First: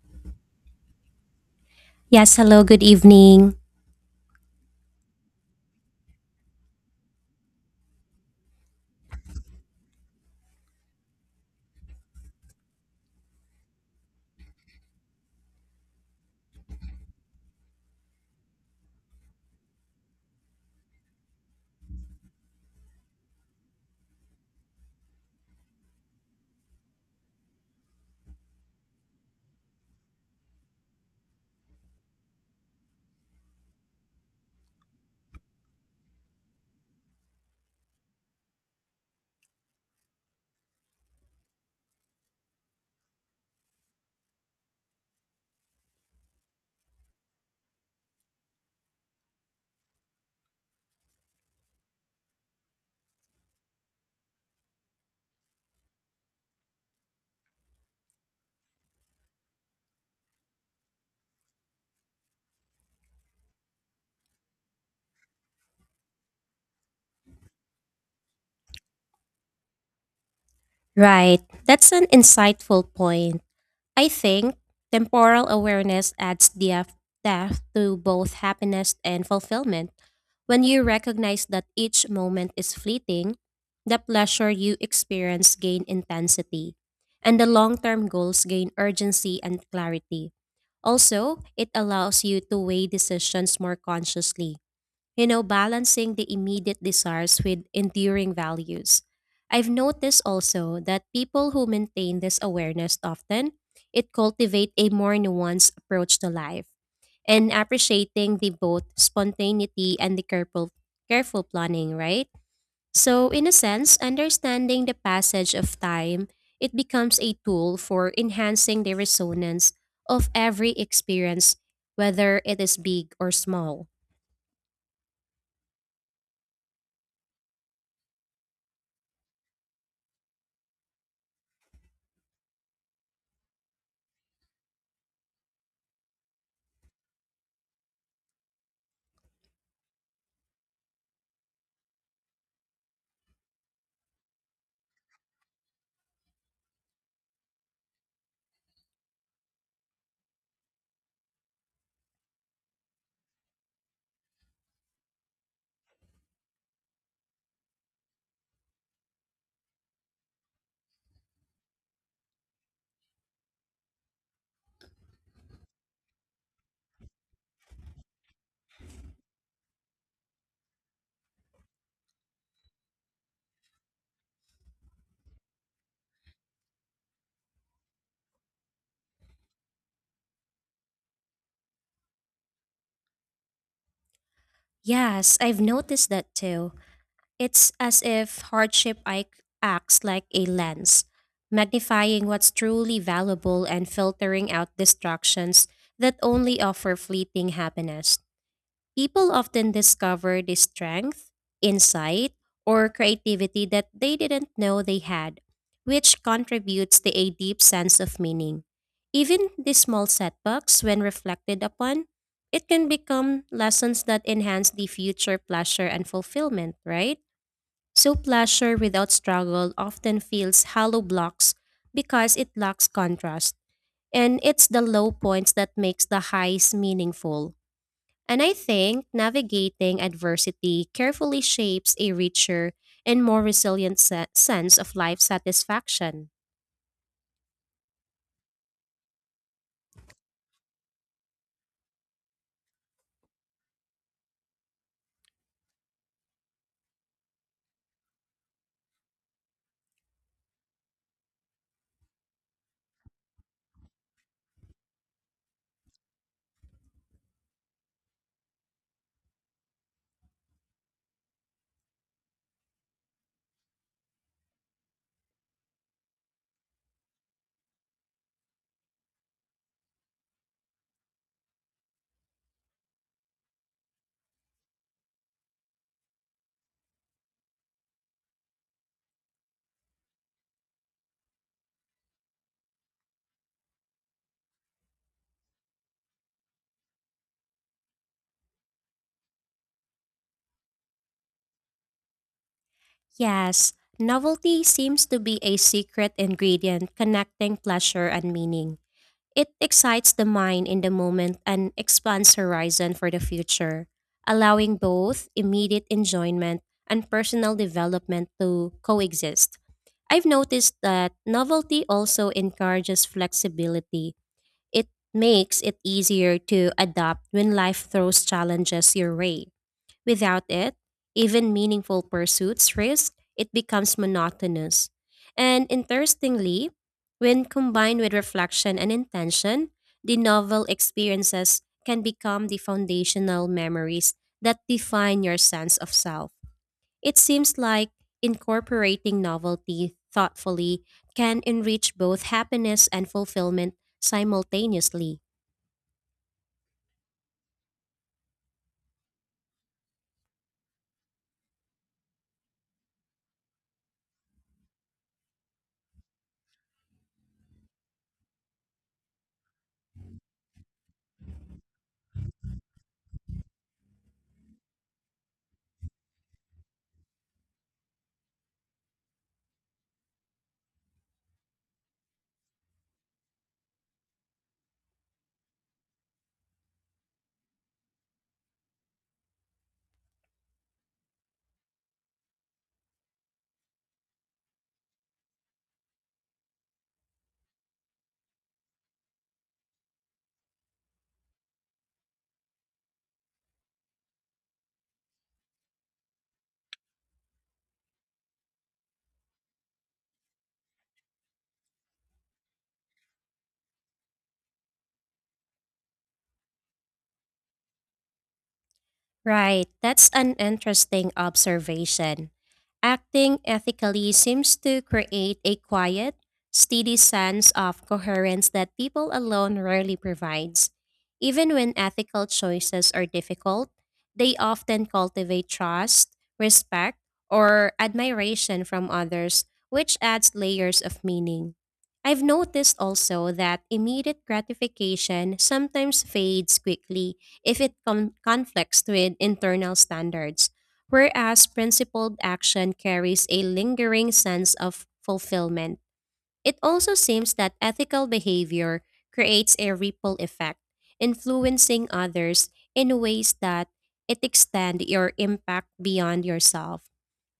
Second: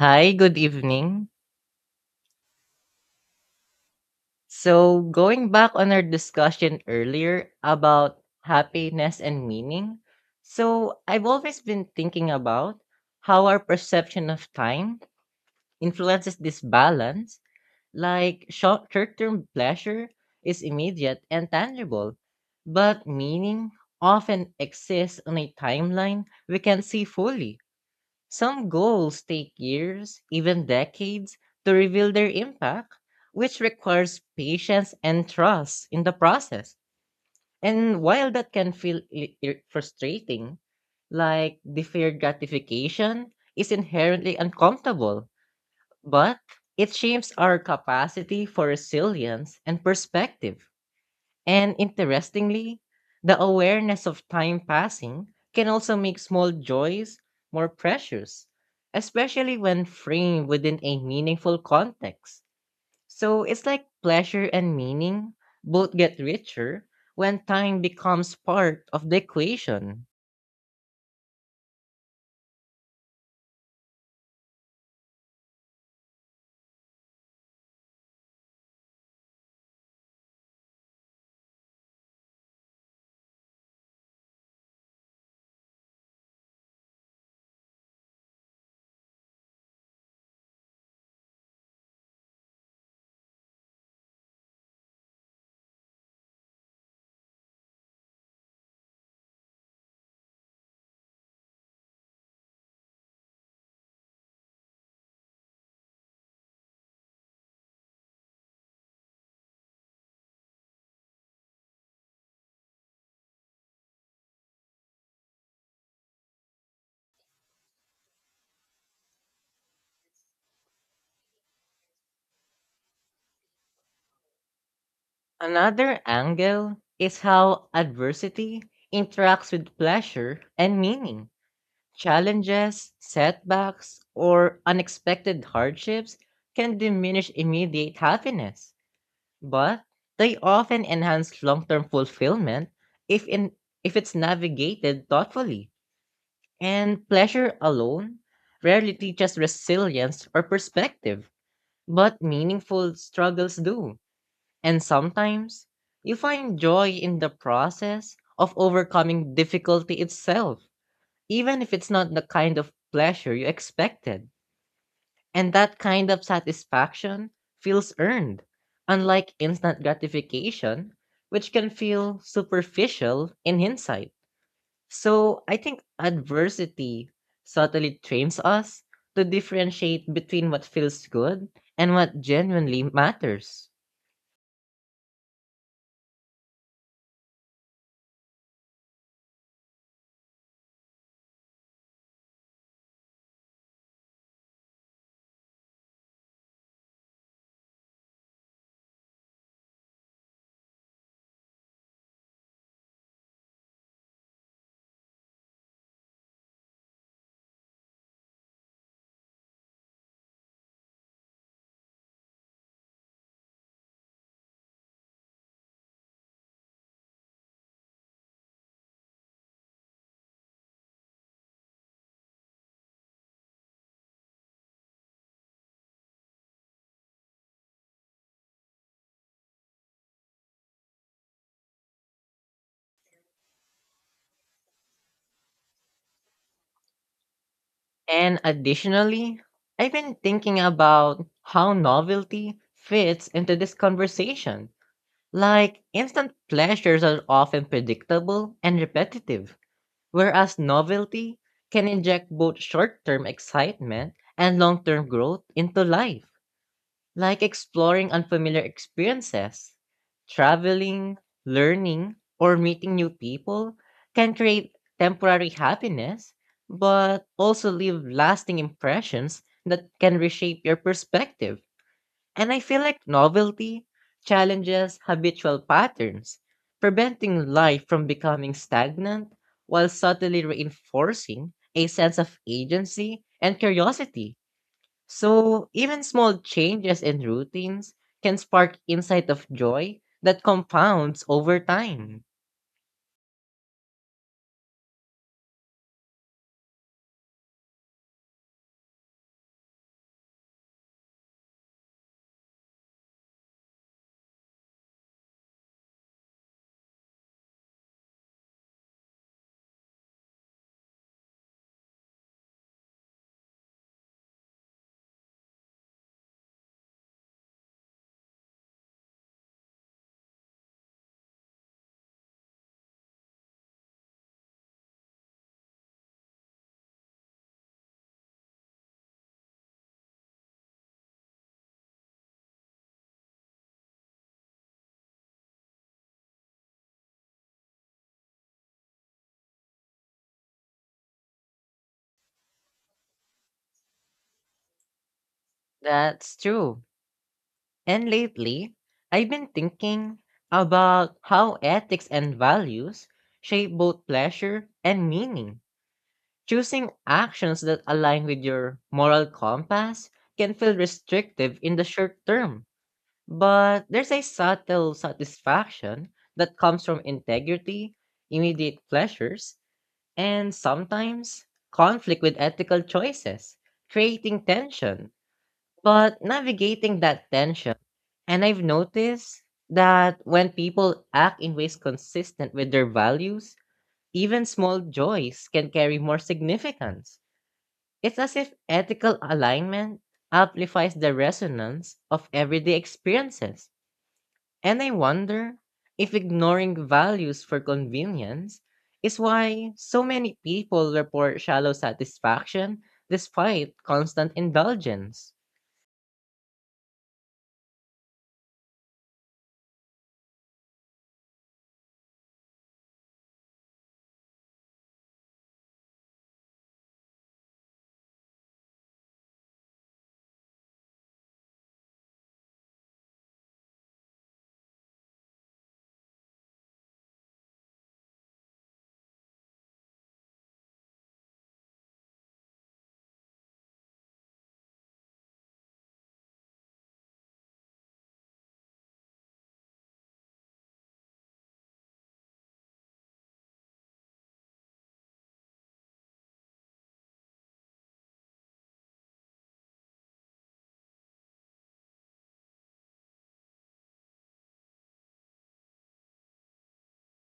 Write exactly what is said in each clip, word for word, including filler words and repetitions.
Hi, good evening. Yes, hello, good evening. So, going back on our discussion earlier about happiness and meaning, so I've always been thinking about how our perception of time influences this balance. Like, short term pleasure is immediate and tangible, but meaning often exists on a timeline we can see fully. Some goals take years, even decades, to reveal their impact, which requires patience and trust in the process. And while that can feel i- ir- frustrating, like deferred gratification is inherently uncomfortable, but it shapes our capacity for resilience and perspective. And interestingly, the awareness of time passing can also make small joys more precious, especially when framed within a meaningful context. So it's like pleasure and meaning both get richer when time becomes part of the equation. Right, that's an insightful point. I think temporal awareness adds depth, depth to both happiness and fulfillment. When you recognize that each moment is fleeting, the pleasure you experience gain intensity, and the long-term goals gain urgency and clarity. Also, it allows you to weigh decisions more consciously, you know, balancing the immediate desires with enduring values. I've noticed also that people who maintain this awareness often, it cultivate a more nuanced approach to life and appreciating the both spontaneity and the careful, careful planning, right? So in a sense, understanding the passage of time, it becomes a tool for enhancing the resonance of every experience, whether it is big or small. Another angle is how adversity interacts with pleasure and meaning. Challenges, setbacks, or unexpected hardships can diminish immediate happiness, but they often enhance long-term fulfillment if in if it's navigated thoughtfully. And pleasure alone rarely teaches resilience or perspective, but meaningful struggles do. And sometimes you find joy in the process of overcoming difficulty itself, even if it's not the kind of pleasure you expected. And that kind of satisfaction feels earned, unlike instant gratification, which can feel superficial in hindsight. So I think adversity subtly trains us to differentiate between what feels good and what genuinely matters. Yes, I've noticed that too. It's as if hardship ic- acts like a lens, magnifying what's truly valuable and filtering out distractions that only offer fleeting happiness. People often discover this strength, insight, or creativity that they didn't know they had, which contributes to a deep sense of meaning. Even the small setbacks, when reflected upon, it can become lessons that enhance the future pleasure and fulfillment, right? So, pleasure without struggle often feels hollow blocks because it lacks contrast, and it's the low points that makes the highs meaningful. And I think navigating adversity carefully shapes a richer and more resilient se- sense of life satisfaction. And additionally, I've been thinking about how novelty fits into this conversation. Like, instant pleasures are often predictable and repetitive, whereas novelty can inject both short term excitement and long term growth into life, like exploring unfamiliar experiences. Traveling, learning, or meeting new people can create temporary happiness, but also leave lasting impressions that can reshape your perspective. And I feel like novelty challenges habitual patterns, preventing life from becoming stagnant while subtly reinforcing a sense of agency and curiosity. So, even small changes in routines can spark insight of joy that compounds over time. Yes, novelty seems to be a secret ingredient connecting pleasure and meaning. It excites the mind in the moment and expands horizon for the future, allowing both immediate enjoyment and personal development to coexist. I've noticed that novelty also encourages flexibility. It makes it easier to adapt when life throws challenges your way. Without it, even meaningful pursuits risk it becomes monotonous. And interestingly, when combined with reflection and intention, the novel experiences can become the foundational memories that define your sense of self. It seems like incorporating novelty thoughtfully can enrich both happiness and fulfillment simultaneously. That's true. And lately, I've been thinking about how ethics and values shape both pleasure and meaning. Choosing actions that align with your moral compass can feel restrictive in the short term, but there's a subtle satisfaction that comes from integrity, immediate pleasures, and sometimes conflict with ethical choices, creating tension. But navigating that tension, and I've noticed that when people act in ways consistent with their values, even small joys can carry more significance. It's as if ethical alignment amplifies the resonance of everyday experiences. And I wonder if ignoring values for convenience is why so many people report shallow satisfaction despite constant indulgence. Right, that's an interesting observation. Acting ethically seems to create a quiet, steady sense of coherence that people alone rarely provides. Even when ethical choices are difficult, they often cultivate trust, respect, or admiration from others, which adds layers of meaning. I've noticed also that immediate gratification sometimes fades quickly if it con- conflicts with internal standards, whereas principled action carries a lingering sense of fulfillment. It also seems that ethical behavior creates a ripple effect, influencing others in ways that it extend your impact beyond yourself.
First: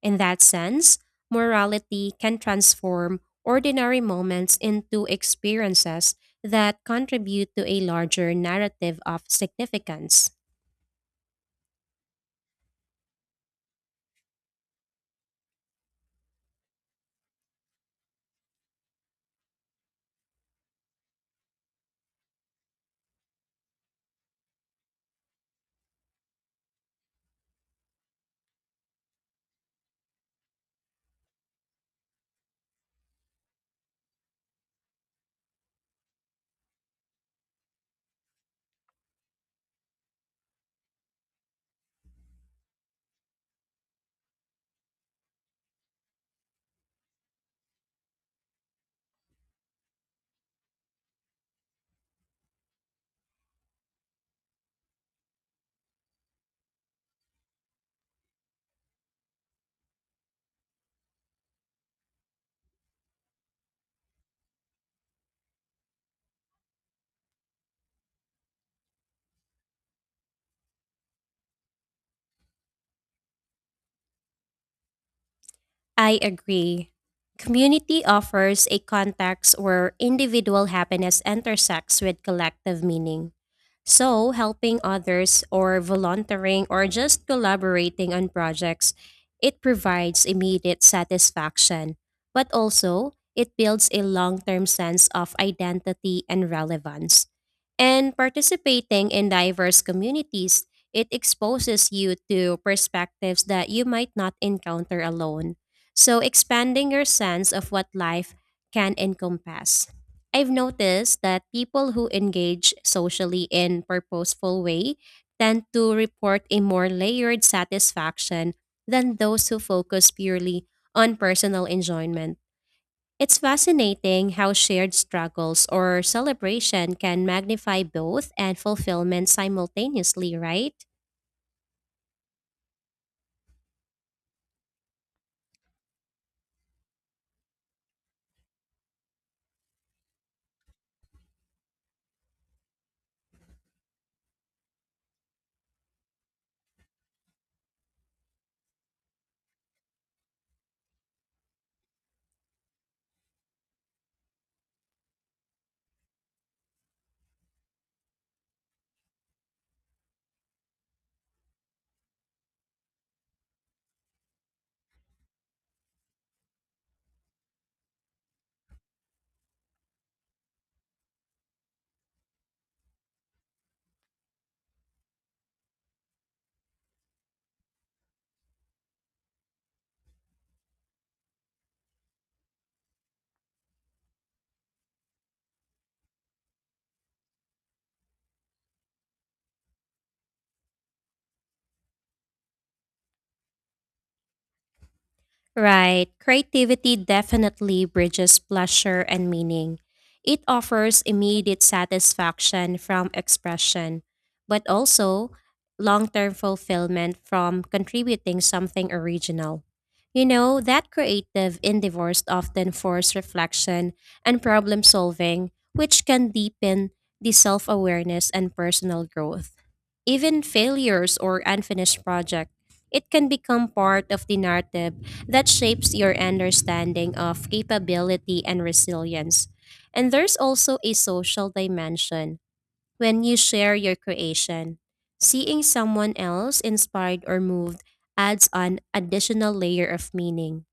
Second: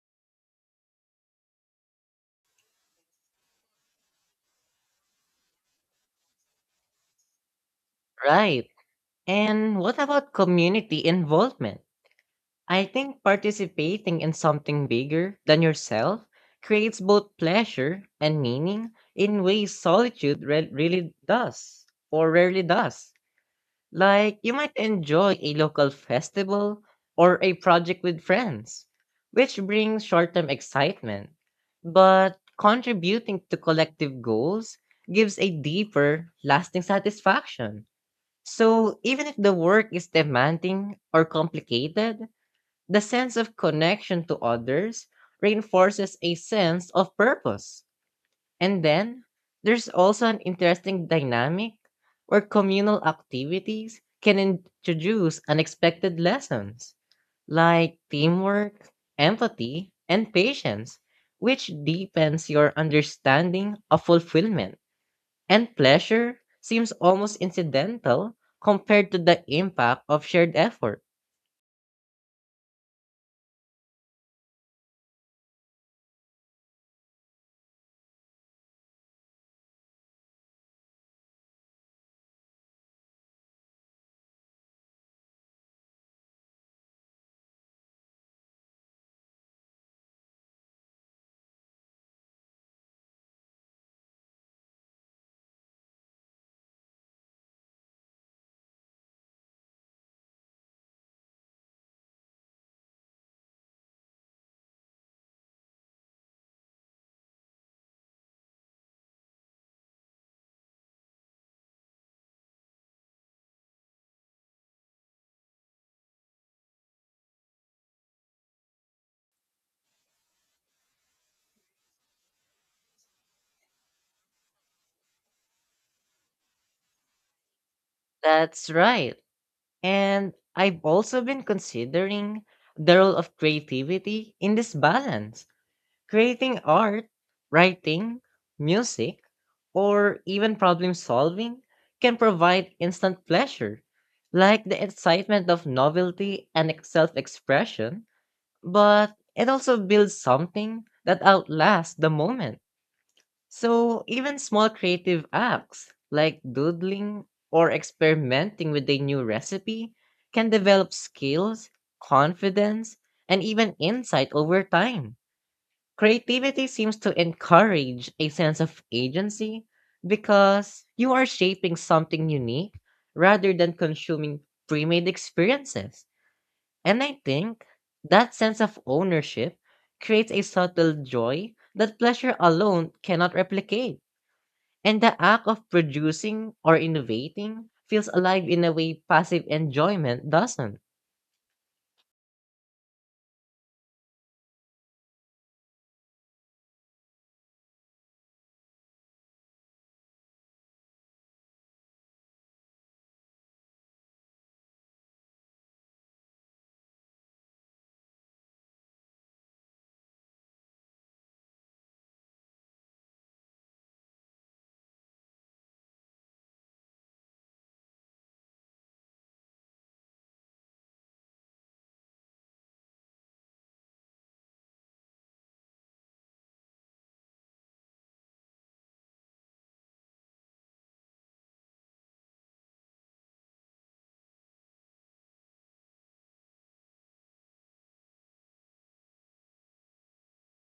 In that sense, morality can transform ordinary moments into experiences that contribute to a larger Right. narrative of And what significance. about community involvement? I think participating in something bigger than yourself creates both pleasure and meaning in ways solitude re- really does or rarely does. Like you might enjoy a local festival or a project with friends, which brings short term excitement. But contributing to collective goals gives a deeper, lasting satisfaction. So even if the work is demanding or complicated, the sense of connection to others reinforces a sense of purpose. And then there's also an interesting dynamic where communal activities can introduce unexpected lessons like teamwork, empathy, and patience, which deepens your understanding of fulfillment. And pleasure seems almost incidental compared to the impact of shared effort. I agree. Community offers a context where individual happiness intersects with collective meaning. So, helping others or volunteering or just collaborating on projects, it provides immediate satisfaction, but also it builds a long term sense of identity and relevance. And participating in diverse communities, it exposes you to perspectives that you might not encounter alone. So, expanding your sense of what life can encompass. I've noticed that people who engage socially in purposeful way tend to report a more layered satisfaction than those who focus purely on personal enjoyment. It's fascinating how shared struggles or celebration can magnify both and That's right. fulfillment And simultaneously, right? I've also been considering the role of creativity in this balance, creating art, writing, music, or even problem solving can provide instant pleasure, like the excitement of novelty and self expression, but it also builds something that outlasts the moment. So even small creative acts like doodling or experimenting with a new recipe can develop skills, confidence, and even insight over time. Creativity seems to encourage a sense of agency because you are shaping something unique rather than consuming pre made experiences. And I think that sense of ownership creates a subtle joy that pleasure alone cannot replicate. And the act of producing or innovating feels alive in a way passive enjoyment doesn't. Right. Creativity definitely bridges pleasure and meaning. It offers immediate satisfaction from expression, but also long term fulfillment from contributing something original. You know that creative endeavors often force reflection and problem solving, which can deepen the self awareness and personal growth. Even failures or unfinished projects, it can become part of the narrative that shapes your understanding of capability and resilience. And there's also a social dimension when you share your creation. Seeing someone else inspired or moved adds an additional layer of meaning.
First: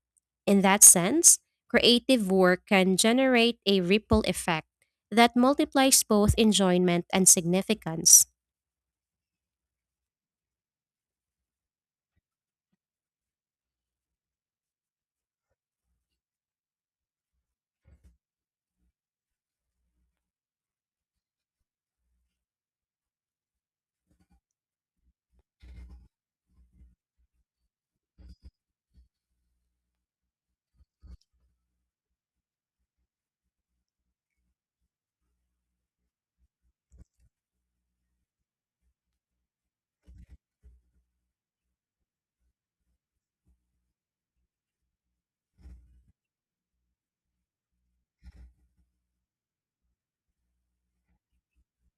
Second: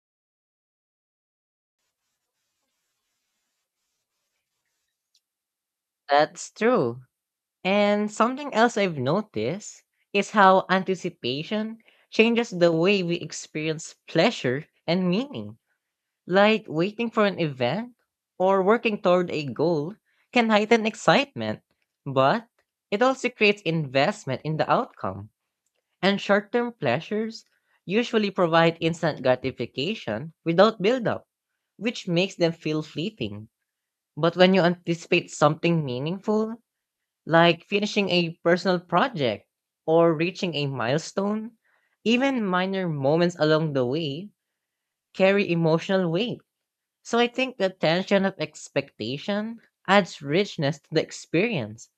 In that sense, creative work can generate a ripple effect that multiplies both That's true. enjoyment and And significance. something else I've noticed is how anticipation changes the way we experience pleasure and meaning. Like waiting for an event or working toward a goal can heighten excitement, but it also creates investment in the outcome. And short term pleasures usually provide instant gratification without buildup, which makes them feel fleeting. But when you anticipate something meaningful, like finishing a personal project or reaching a milestone, even minor moments along the way carry emotional weight. So I think the tension of expectation adds richness to the experience,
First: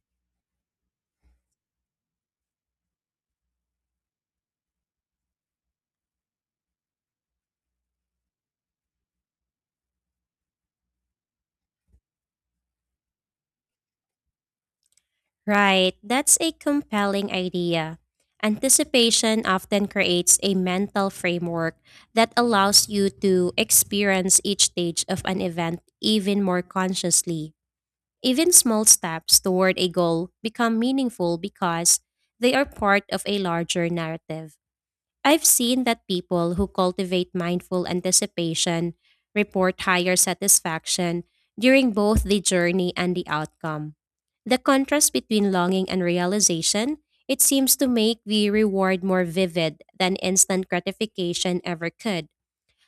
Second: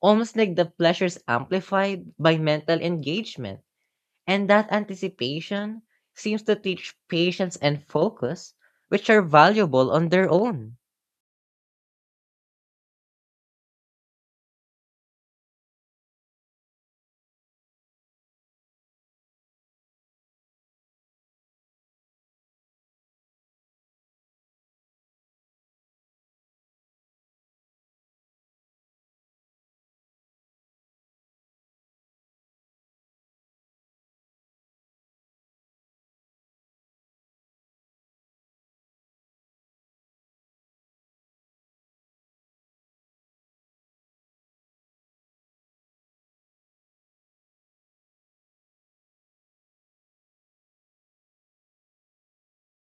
almost like the pleasures amplified by mental engagement. And that anticipation seems to teach patience and focus, which are valuable on their own. Right, that's a compelling idea. Anticipation often creates a mental framework that allows you to experience each stage of an event even more consciously. Even small steps toward a goal become meaningful because they are part of a larger narrative. I've seen that people who cultivate mindful anticipation report higher satisfaction during both the journey and the outcome. The contrast between longing and realization, it seems to make the reward more vivid than instant gratification ever could.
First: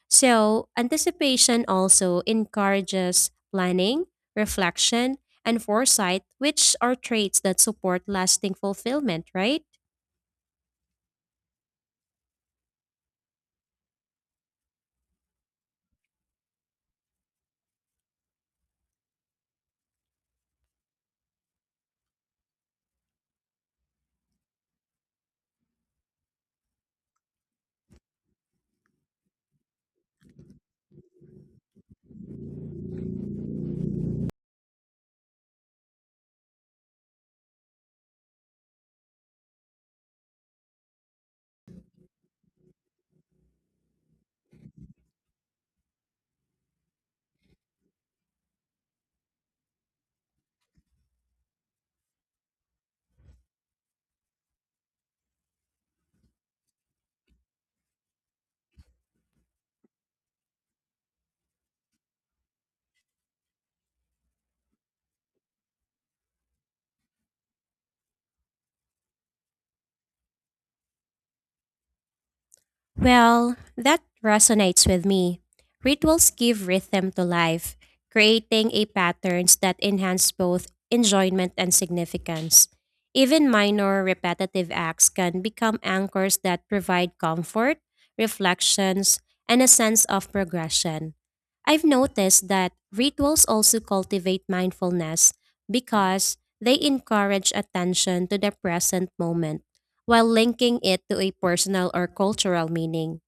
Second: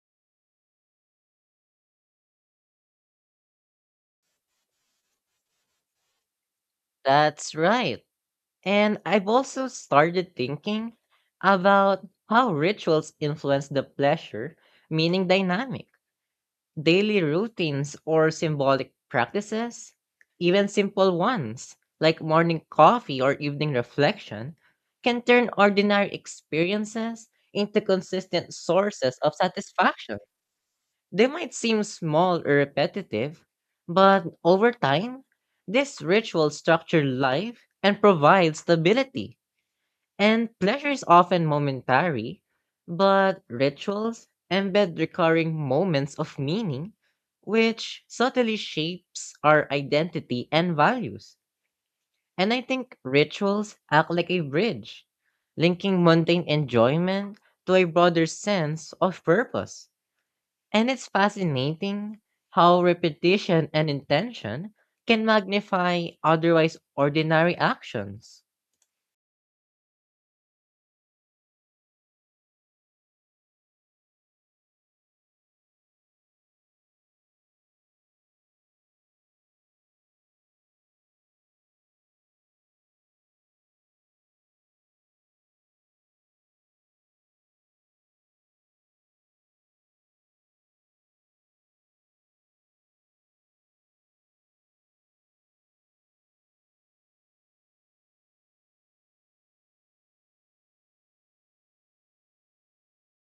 So, anticipation also encourages planning, reflection, and foresight, which are traits That's that right. support lasting And fulfillment, I've right? also started thinking about how rituals influence the pleasure, meaning dynamic. Daily routines or symbolic practices, even simple ones like morning coffee or evening reflection, can turn ordinary experiences into consistent sources of satisfaction. They might seem small or repetitive, but over time, this ritual structures life and provides stability. And pleasure is often momentary, but rituals embed recurring moments of meaning, which subtly shapes our identity and values. And I think rituals act like a bridge, linking mundane enjoyment to a broader sense of purpose. And it's fascinating how repetition and intention can magnify otherwise ordinary actions. Well, that resonates with me. Rituals give rhythm to life, creating a patterns that enhance both enjoyment and significance. Even minor repetitive acts can become anchors that provide comfort, reflections, and a sense of progression. I've noticed that rituals also cultivate mindfulness because they encourage attention to the present moment while linking it to a personal or cultural meaning.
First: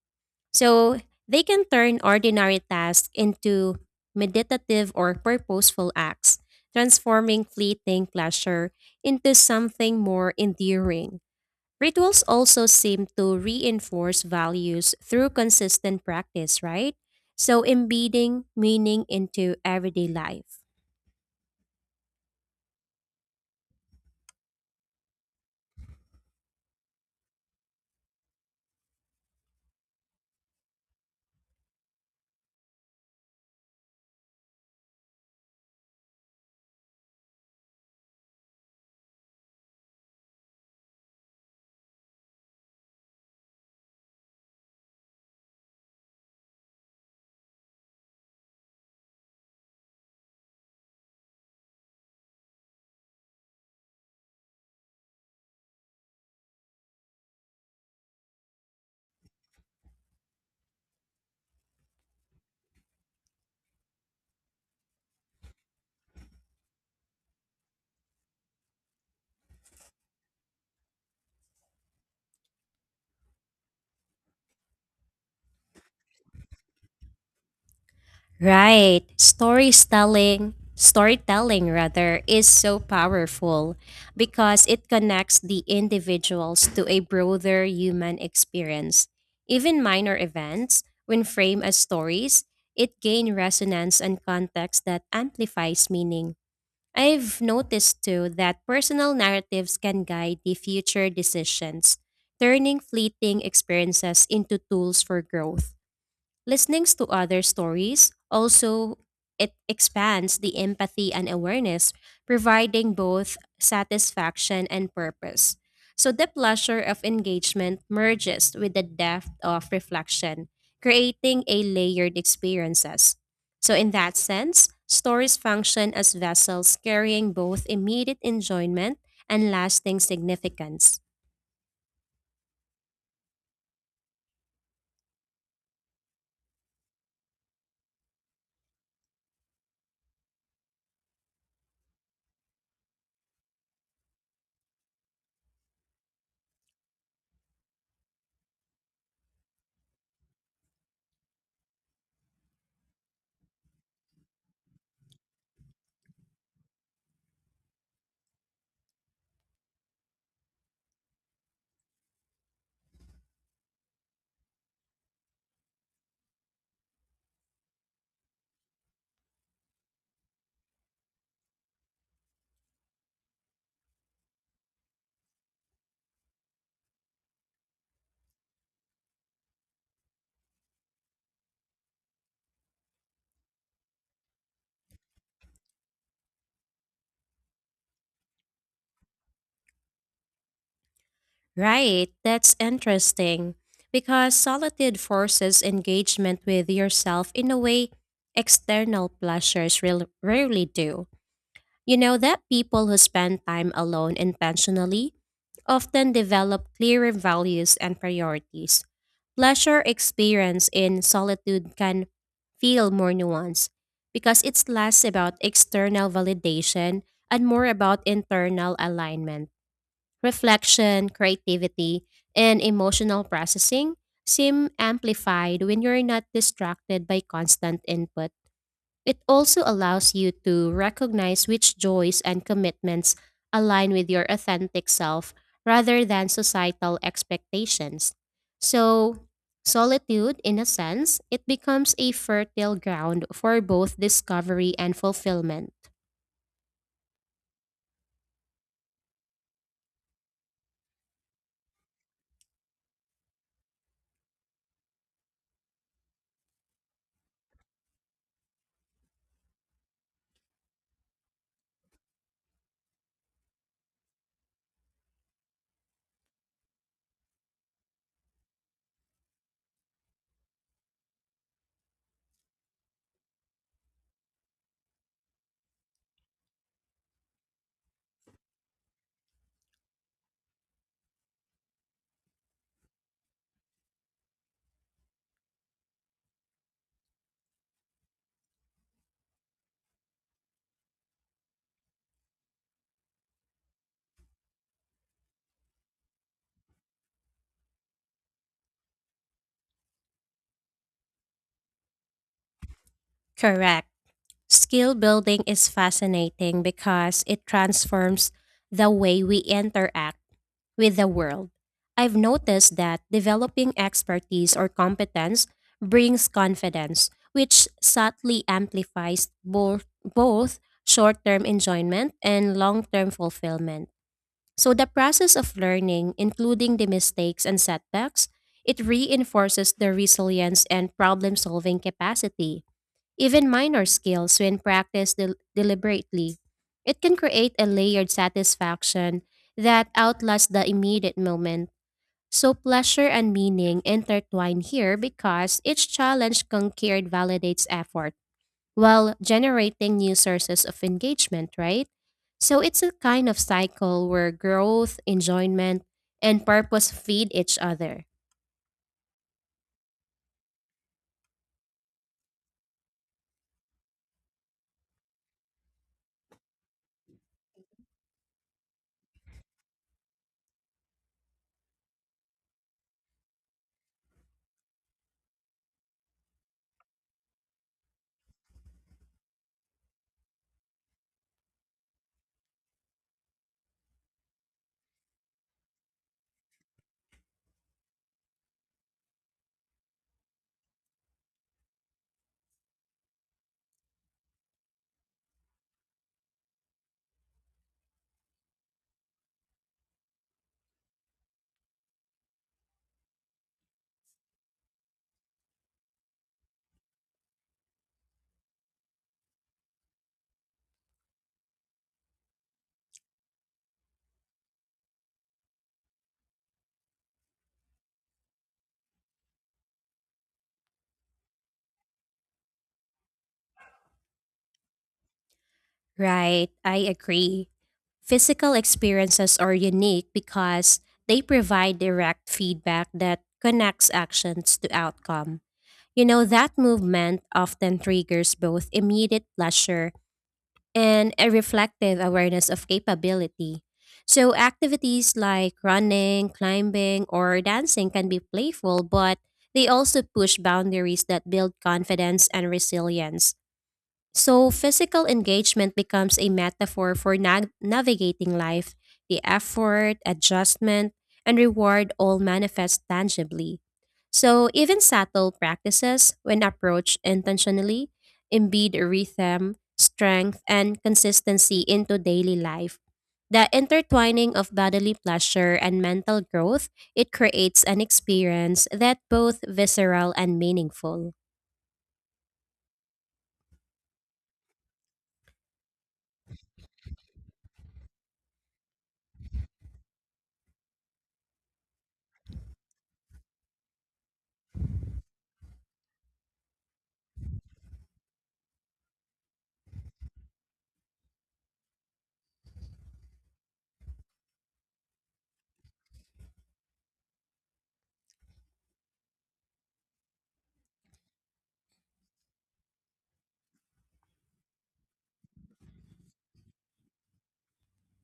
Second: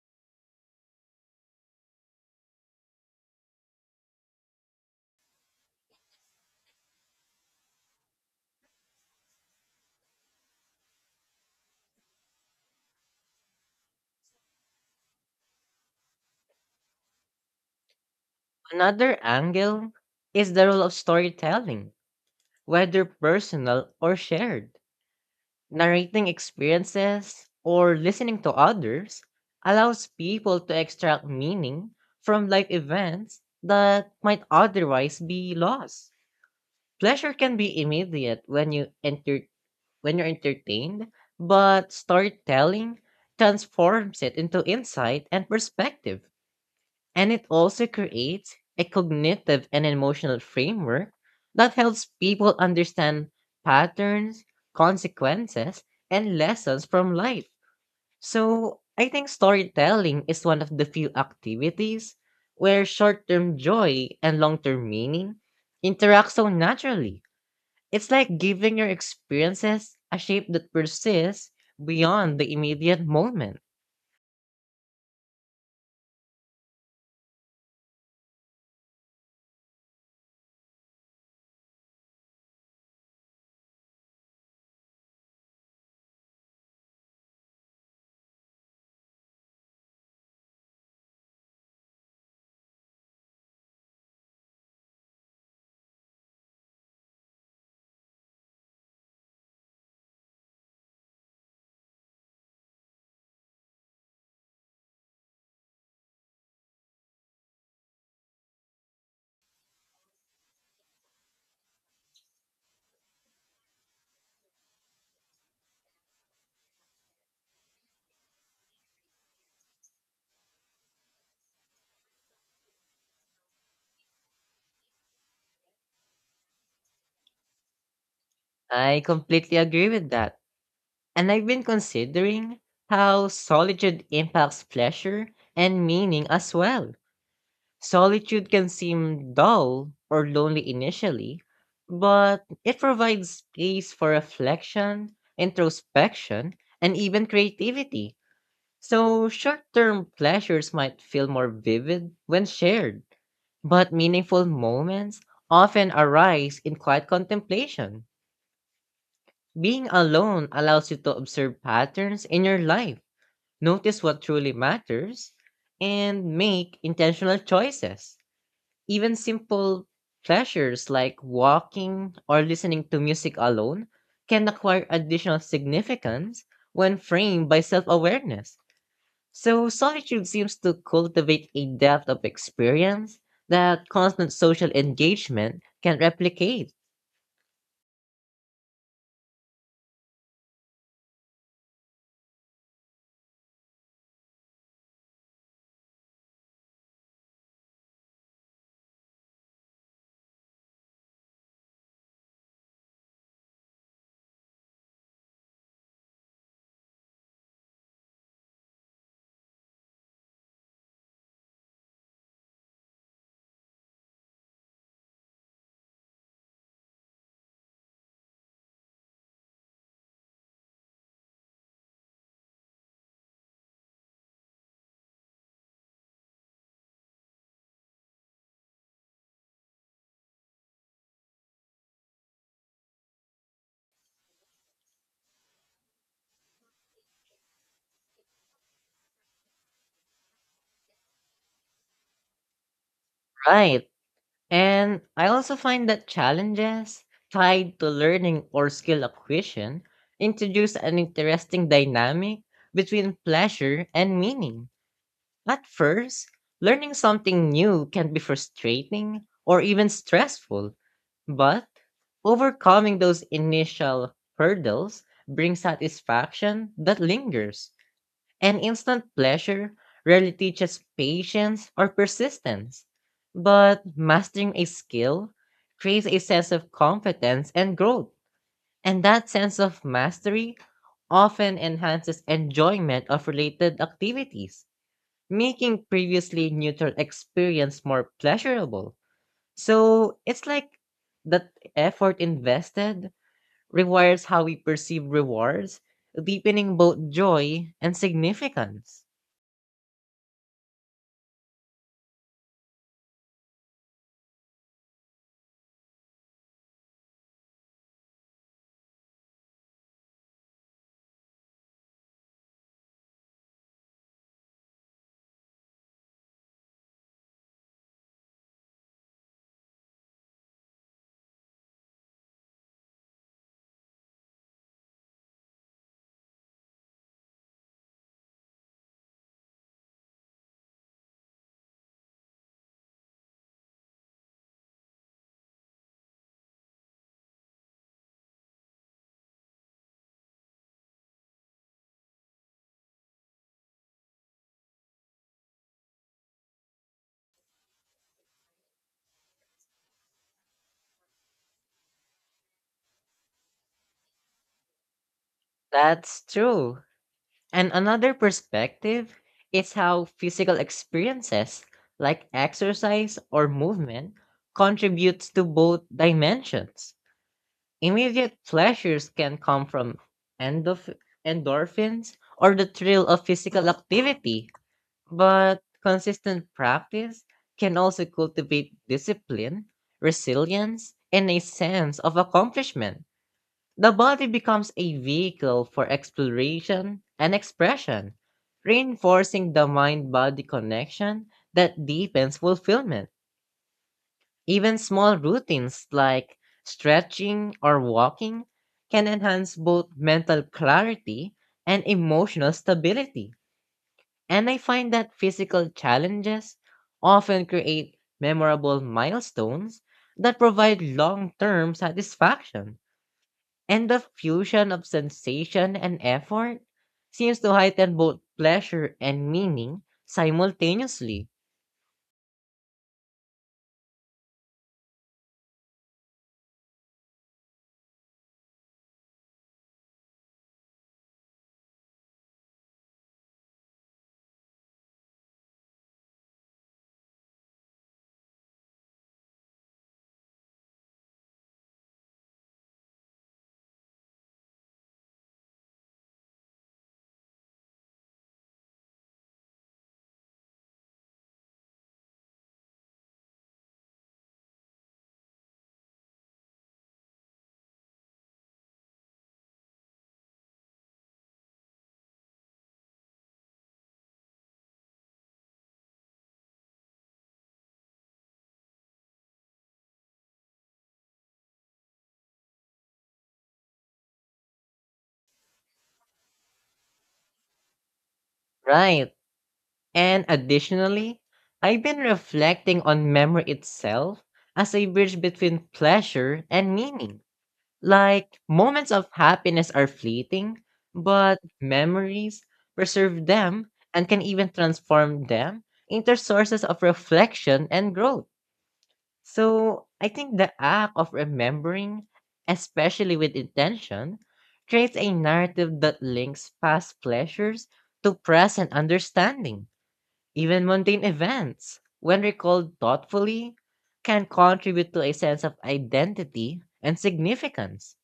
So they can turn ordinary tasks into meditative or purposeful acts, transforming fleeting pleasure into something more enduring. Rituals also seem to reinforce values through consistent practice, right? So embedding meaning Another into angle everyday is life. the role of storytelling, whether personal or shared. Narrating experiences or listening to others allows people to extract meaning from life events that might otherwise be lost. Pleasure can be immediate when you entertain when you're entertained, but storytelling transforms it into insight and perspective. And it also creates a cognitive and emotional framework that helps people understand patterns, consequences, and lessons from life. So I think storytelling is one of the few activities where short term joy and long term meaning interact so naturally. It's like giving your experiences a shape that persists beyond the immediate moment. Right. Storytelling, storytelling rather, is so powerful because it connects the individuals to a broader human experience. Even minor events, when framed as stories, it gain resonance and context that amplifies meaning. I've noticed too that personal narratives can guide the future decisions, turning fleeting experiences into tools for growth. Listening to other stories also it expands the empathy and awareness, providing both satisfaction and purpose. So the pleasure of engagement merges with the depth of reflection, creating a layered experiences. So in that sense, stories function as vessels carrying both immediate I enjoyment and completely agree lasting with that. significance. And I've been considering how solitude impacts pleasure and meaning as well. Solitude can seem dull or lonely initially, but it provides space for reflection, introspection, and even creativity. So short term pleasures might feel more vivid when shared, but meaningful moments often arise in quiet contemplation. Being alone allows you to observe patterns in your life, notice what truly matters, and make intentional choices. Even simple pleasures like walking or listening to music alone can acquire additional significance when framed by self awareness. So solitude seems to cultivate a depth of experience that constant social engagement can replicate. Right, that's interesting. Because solitude forces engagement with yourself in a way external pleasures real- rarely do. You know that people who spend time alone intentionally often develop clearer values and priorities. Pleasure experience in solitude can feel more nuanced because it's less about external validation and more about internal alignment reflection, creativity, and emotional processing seem amplified when you're not distracted by constant input. It also allows you to recognize which joys and commitments align with your authentic self rather than societal expectations. So, solitude, in a sense, it becomes a fertile ground for Right. both discovery and And I also fulfillment. find that challenges tied to learning or skill acquisition introduce an interesting dynamic between pleasure and meaning. At first, learning something new can be frustrating or even stressful, but overcoming those initial hurdles brings satisfaction that lingers, and instant pleasure rarely teaches patience or persistence. But mastering a skill creates a sense of competence and growth, and that sense of mastery often enhances enjoyment of related activities, making previously neutral experience more pleasurable. So it's like that effort invested requires how we perceive rewards, deepening both joy and significance. Correct. Skill building is fascinating because it transforms the way we interact with the world. I've noticed that developing expertise or competence brings confidence, which subtly amplifies both, both short term enjoyment and long term fulfillment. So, the process of learning, including the mistakes and setbacks, it reinforces the resilience and problem solving capacity. Even minor skills, when practiced del- deliberately, it can create a layered satisfaction that outlasts the immediate moment. So, pleasure and meaning intertwine here because each challenge conquered validates effort while generating new sources of engagement, right? So, it's a kind of cycle where growth, enjoyment, That's and true. purpose feed each And other. another perspective is how physical experiences like exercise or movement contributes to both dimensions. Immediate pleasures can come from endof- endorphins or the thrill of physical activity, but consistent practice can also cultivate discipline, resilience, and a sense of accomplishment. The body becomes a vehicle for exploration and expression, reinforcing the mind body connection that deepens fulfillment. Even small routines like stretching or walking can enhance both mental clarity and emotional stability. And I find that physical challenges often create memorable milestones that provide long term satisfaction. And the fusion of sensation and effort seems to heighten both pleasure and meaning simultaneously. Right, I agree. Physical experiences are unique because they provide direct feedback that connects actions to outcome. You know that movement often triggers both immediate pleasure and a reflective awareness of capability. So, activities like running, climbing, or dancing can be playful, but they also push boundaries that build confidence and resilience. So, physical engagement becomes a metaphor for na- navigating life. The effort, adjustment, and reward all manifest tangibly. So, even subtle practices, when approached intentionally, embed rhythm, strength, and consistency into daily life. The intertwining of bodily pleasure and mental growth, it creates an experience that Right. both visceral And and meaningful. additionally, I've been reflecting on memory itself as a bridge between pleasure and meaning. Like, moments of happiness are fleeting, but memories preserve them and can even transform them into sources of reflection and growth. So, I think the act of remembering, especially with intention, creates a narrative that links past pleasures to present understanding. Even mundane events, when recalled thoughtfully, can contribute to a sense of identity and significance.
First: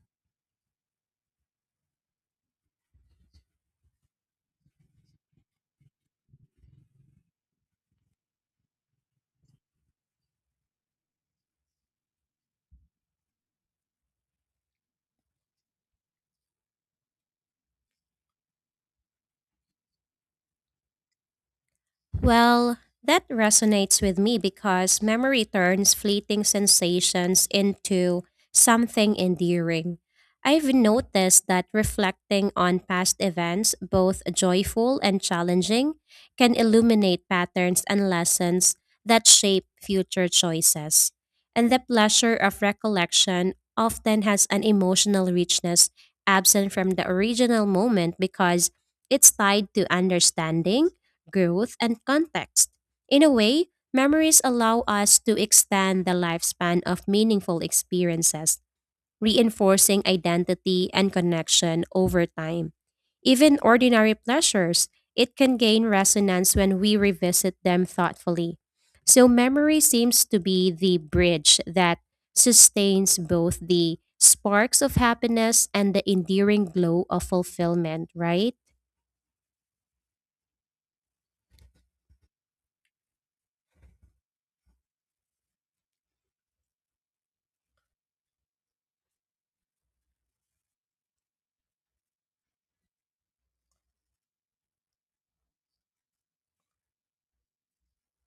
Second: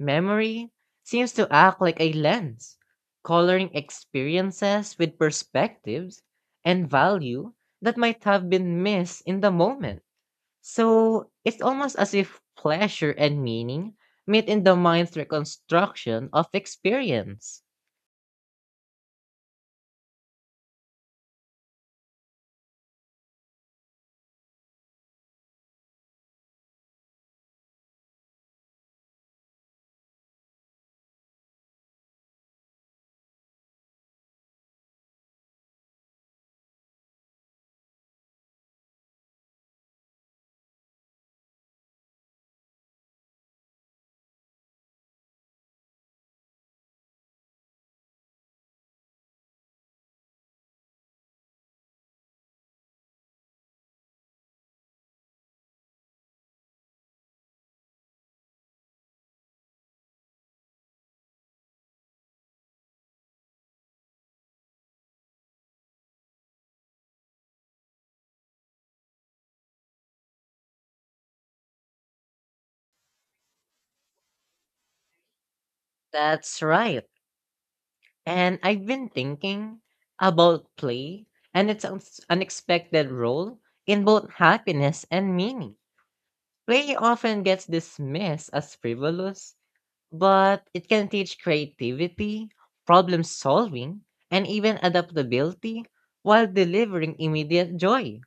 Memory seems to act like a lens, coloring experiences with perspectives and value that might have been missed in the moment. So it's almost as if pleasure and meaning meet in the mind's reconstruction of experience. Well, that resonates with me because memory turns fleeting sensations into something enduring. I've noticed that reflecting on past events, both joyful and challenging, can illuminate patterns and lessons that shape future choices. And the pleasure of recollection often has an emotional richness absent from the original moment because it's tied to understanding growth, and context. In a way, memories allow us to extend the lifespan of meaningful experiences, reinforcing identity and connection over time. Even ordinary pleasures, it can gain resonance when we revisit them thoughtfully. So, memory seems to be the bridge that sustains both the sparks of happiness and the That's endearing glow right. of fulfillment, right? And I've been thinking about play and its uns- unexpected role in both happiness and meaning. Play often gets dismissed as frivolous, but it can teach creativity, problem solving, and even adaptability while delivering immediate joy.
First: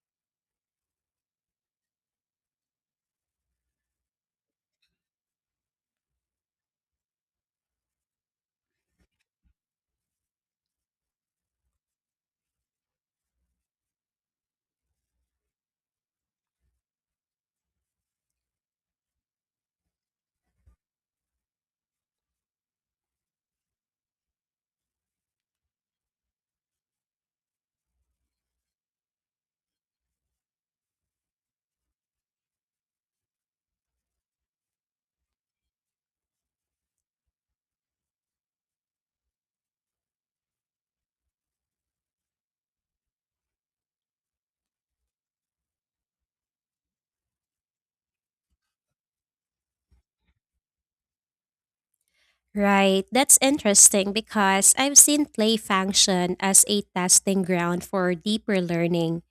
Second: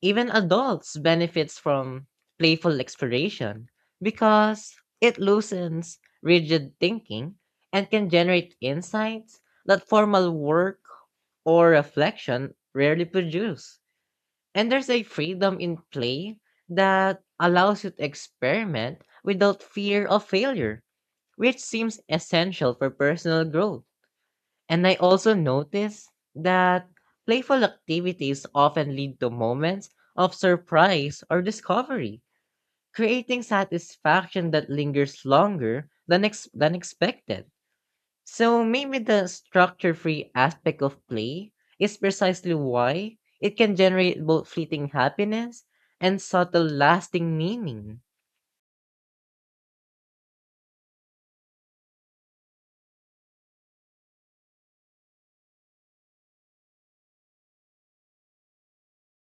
Even adults benefits from playful exploration because it loosens rigid thinking and can generate insights that formal work or reflection rarely produce. And there's a freedom in play that allows you to experiment without fear of failure, which seems essential for personal growth. And I also noticed that playful activities often lead to moments of surprise or discovery, creating satisfaction that lingers longer than, ex- than expected. So maybe the structure free aspect of play is precisely why it can generate both fleeting happiness and subtle lasting meaning. Right, that's interesting because I've seen play function as a testing ground for deeper learning.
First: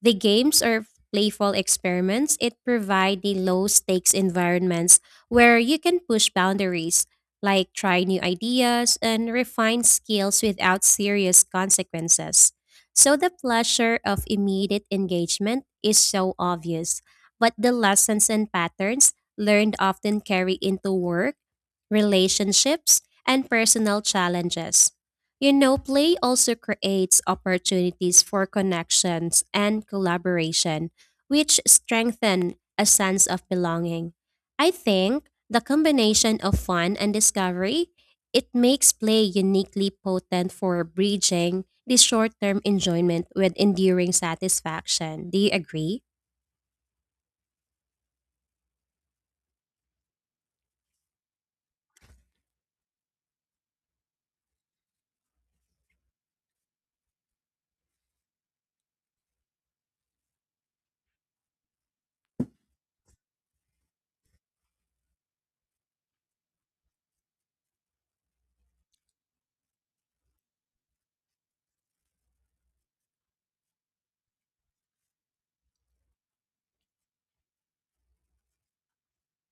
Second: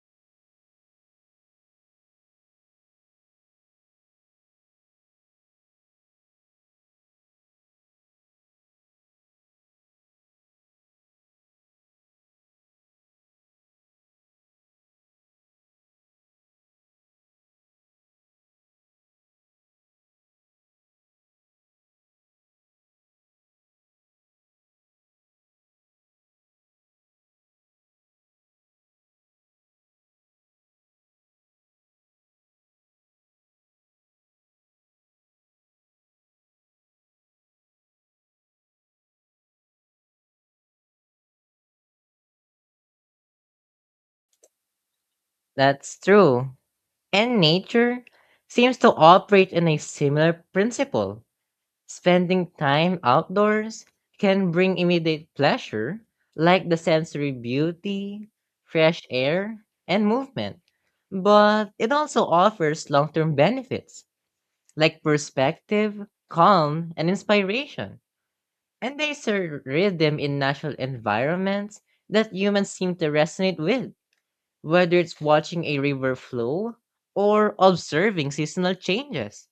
The games or playful experiments it provide the low stakes environments where you can push boundaries, like try new ideas and refine skills without serious consequences. So the pleasure of immediate engagement is so obvious, but the lessons and patterns learned often carry into work relationships, and personal challenges. You know, play also creates opportunities for connections and collaboration, which strengthen a sense of belonging. I think the combination of fun and discovery, it makes play uniquely potent for bridging the short-term enjoyment with enduring satisfaction. Do you That's agree? true. And nature seems to operate in a similar principle. Spending time outdoors can bring immediate pleasure, like the sensory beauty, fresh air, and movement. But it also offers long term benefits, like perspective, calm, and inspiration. And there's a rhythm in natural environments that humans seem to resonate with, whether it's watching a river flow or observing seasonal changes.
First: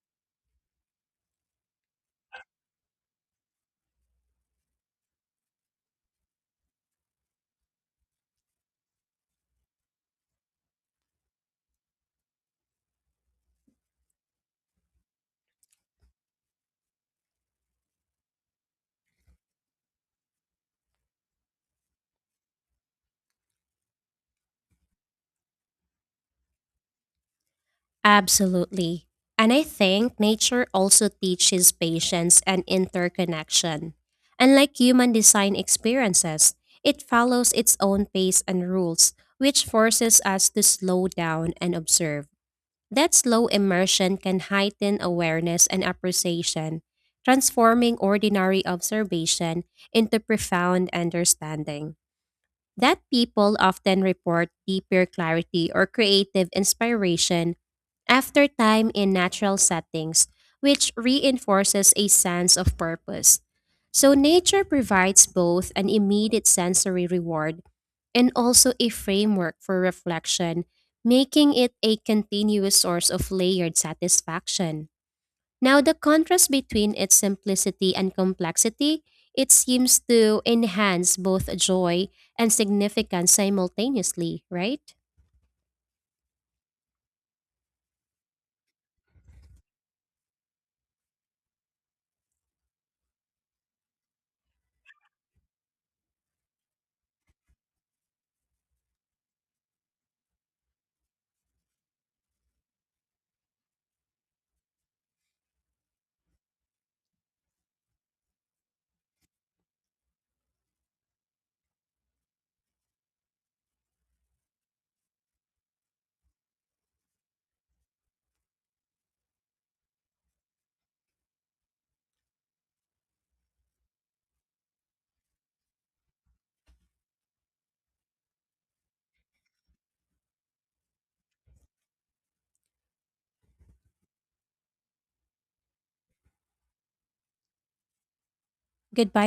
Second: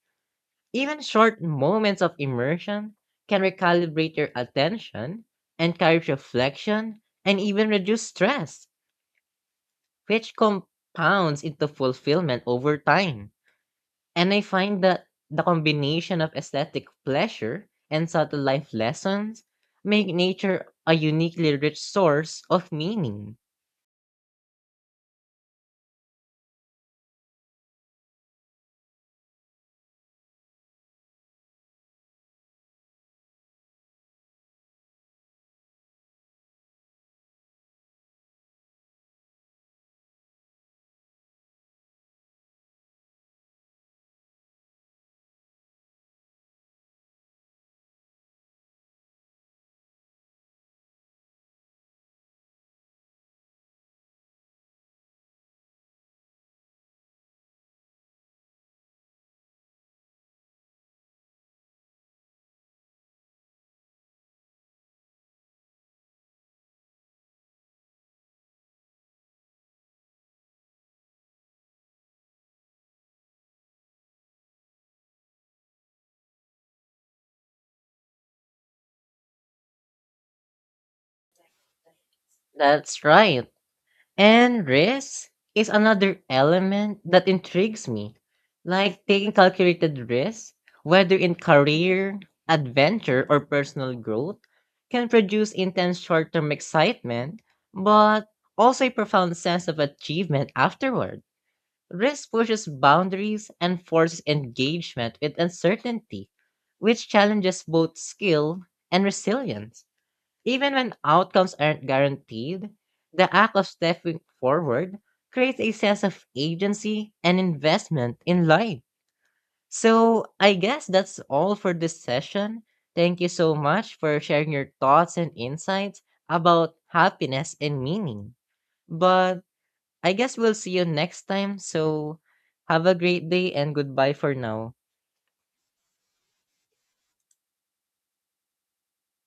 Even short moments of immersion can recalibrate your attention, encourage reflection, and even reduce stress, which compounds into fulfillment over time. And I find that the combination of aesthetic pleasure and subtle life lessons make nature a uniquely rich source of meaning. Absolutely. And I think nature also teaches patience and interconnection. Unlike human design experiences, it follows its own pace and rules, which forces us to slow down and observe. That slow immersion can heighten awareness and appreciation, transforming ordinary observation into profound understanding that people often report deeper clarity or creative inspiration after time in natural settings, which reinforces a sense of purpose. So, nature provides both an immediate sensory reward and also a framework for reflection, making it a continuous source of layered satisfaction. Now, the contrast between its simplicity and complexity, it seems to enhance both joy and That's significance right. simultaneously, And right? risk is another element that intrigues me, like taking calculated risks, whether in career, adventure, or personal growth, can produce intense short term excitement, but also a profound sense of achievement afterward. Risk pushes boundaries and forces engagement with uncertainty, which challenges both skill and resilience. Even when outcomes aren't guaranteed, the act of stepping forward creates a sense of agency and investment in life. So, I guess that's all for this session. Thank you so much for sharing your thoughts and insights about happiness and meaning. But I guess we'll see you next time. So, have a great day and goodbye for now. Goodbye